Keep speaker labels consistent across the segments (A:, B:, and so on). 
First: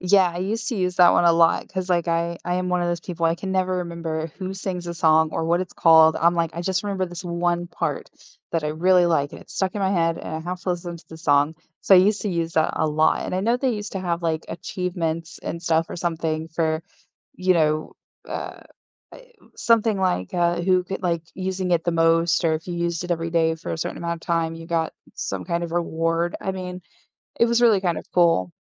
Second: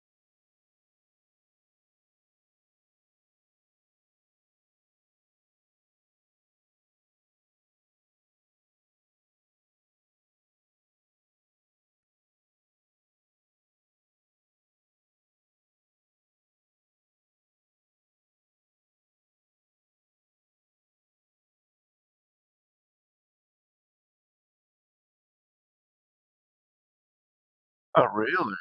A: Yeah, I used to use that one a lot 'cause, like, I I am 1 of those people, I can never remember who sings a song or what it's called, I'm, like, I just remember this one part that I really like, and it's stuck in my head, and I have to listen to the song. So, I used to use that a lot, and I know they used to have, like, achievements and stuff or something for, you know, uh, uh, something, like, uh, who could like, using it the most or if you used it every day for a certain amount of time, you got some kind of reward, I mean, it was really kind of
B: Oh,
A: cool.
B: really?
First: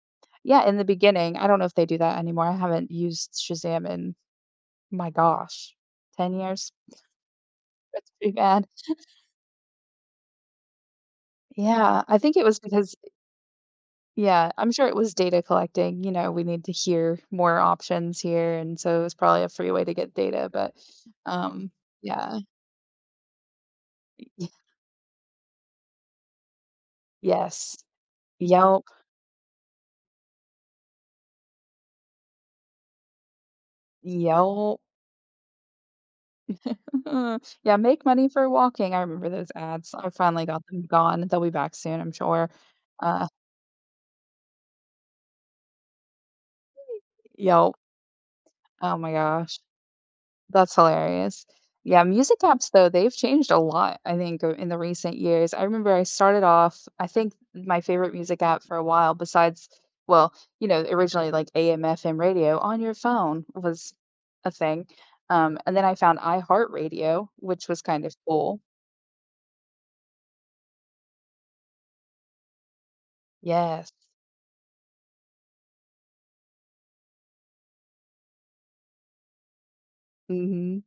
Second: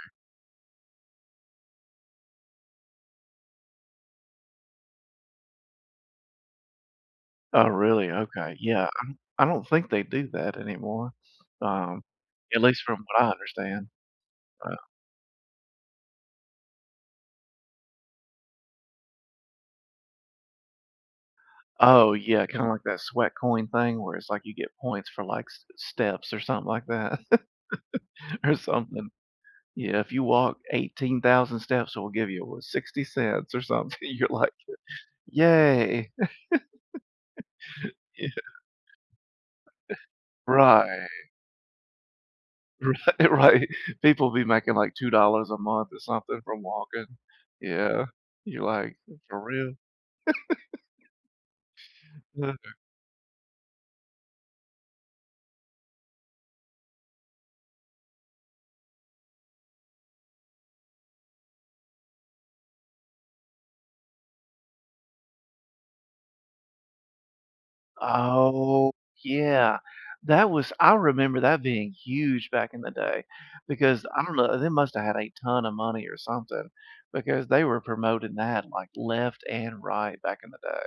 A: Yeah, in the beginning, I don't know if they do that anymore, I haven't used Shazam in my gosh, 10 years.
B: Oh, really?
A: That's pretty
B: Okay,
A: bad.
B: yeah, um, I don't think they do that anymore, um,
A: Yeah, I think it was
B: at least
A: because,
B: from
A: eh
B: what I understand.
A: Yeah, I'm
B: Uh
A: sure it was data collecting. You know, we need to hear more options here, and so, it was probably a free way to get data, but, um,
B: Oh,
A: yeah.
B: yeah, kinda like that sweat coin thing where it's,
A: Y
B: like,
A: Yeah.
B: you get points for, like, s steps or something like that
A: Yes.
B: or
A: Yelp.
B: something. Yeah, if you walk 18,000 steps, it will give you wh 60 cents or something. You're, like, y
A: Yelp.
B: yay.
A: Yeah, make money
B: Yeah.
A: for walking, I remember those ads, I finally got them
B: Right.
A: gone, they'll be back soon, I'm sure.
B: Ri
A: Uh
B: right. People be making, like, $2 a month or something from walking.
A: Yelp.
B: Yeah. You're, like,
A: Oh my
B: for
A: gosh.
B: real?
A: That's hilarious. Yeah, music apps
B: [unintelligible]
A: though, they've changed a lot, I think, uh, in the recent years, I remember I started off I think my favorite music app for a while besides well, you know, originally like AM/FM radio on your phone was a thing. Um, and then I found iHeartRadio, which was kind of cool.
B: Oh, yeah. That was I remember that being huge back in the day
A: Yes.
B: because, I don't know, they must have had a ton of money or something because they were promoting that, like, left and right back in the
A: Mhm.
B: day.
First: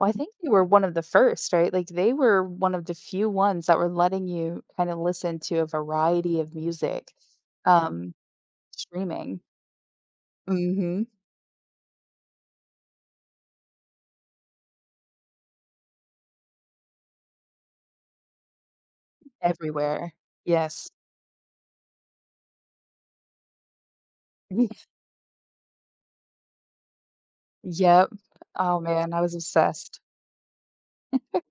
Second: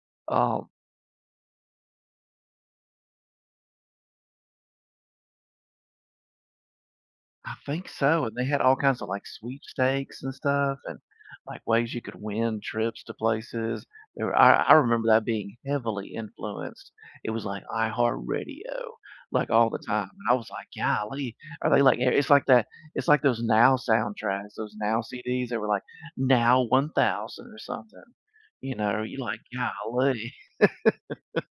A: Well, I think they were
B: Um
A: 1 of the 1st right? Like, they were 1 of the few ones that were letting you kinda listen to a variety of music,
B: I think
A: um,
B: so, and they had all kinds of, like,
A: streaming.
B: sweepstakes and stuff and,
A: Mhm.
B: like, ways you could win trips to places. There I I remember that being heavily influenced. It was, like, iHeartRadio, like, all the time.
A: Everywhere.
B: And I was, like,
A: Yes.
B: golly. Are they like i it's, like, that it's, like, those Now soundtracks,
A: Yeah.
B: those Now CDs that were, like, Now 1,000 or something,
A: Yep.
B: you
A: Oh,
B: know?
A: man.
B: You're,
A: I was
B: like,
A: obsessed.
B: golly.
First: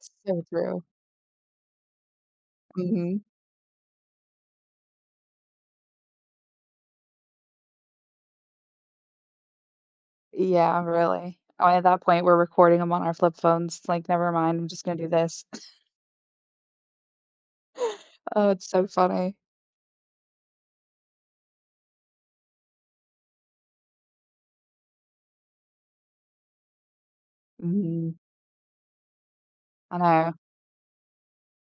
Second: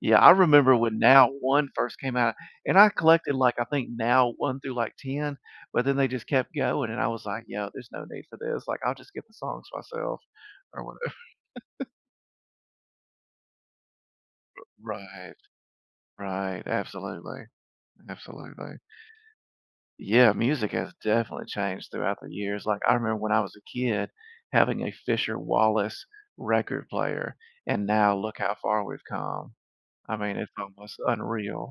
B: Yeah. I
A: So
B: remember
A: true.
B: when Now 1 first came out, and I
A: Mhm.
B: collected, like, I think Now 1 through, like, 10, but then they just kept going, and I was, like, "Yeah. There's no need for this. Like, I'll just get the songs myself or
A: Yeah,
B: whatever."
A: really. Oh, at that point, we're recording them on our flip phones, it's, like, never mind,
B: Uh,
A: I'm just gonna do
B: right.
A: this.
B: Right, absolutely.
A: Oh, it's
B: Absolutely.
A: so funny.
B: Yeah. Music has definitely changed throughout the years, like, I remember when I was a kid having a Fisher Wallace record player, and now
A: Mhm.
B: look how far we've come.
A: I
B: I
A: know.
B: mean, it's almost unreal.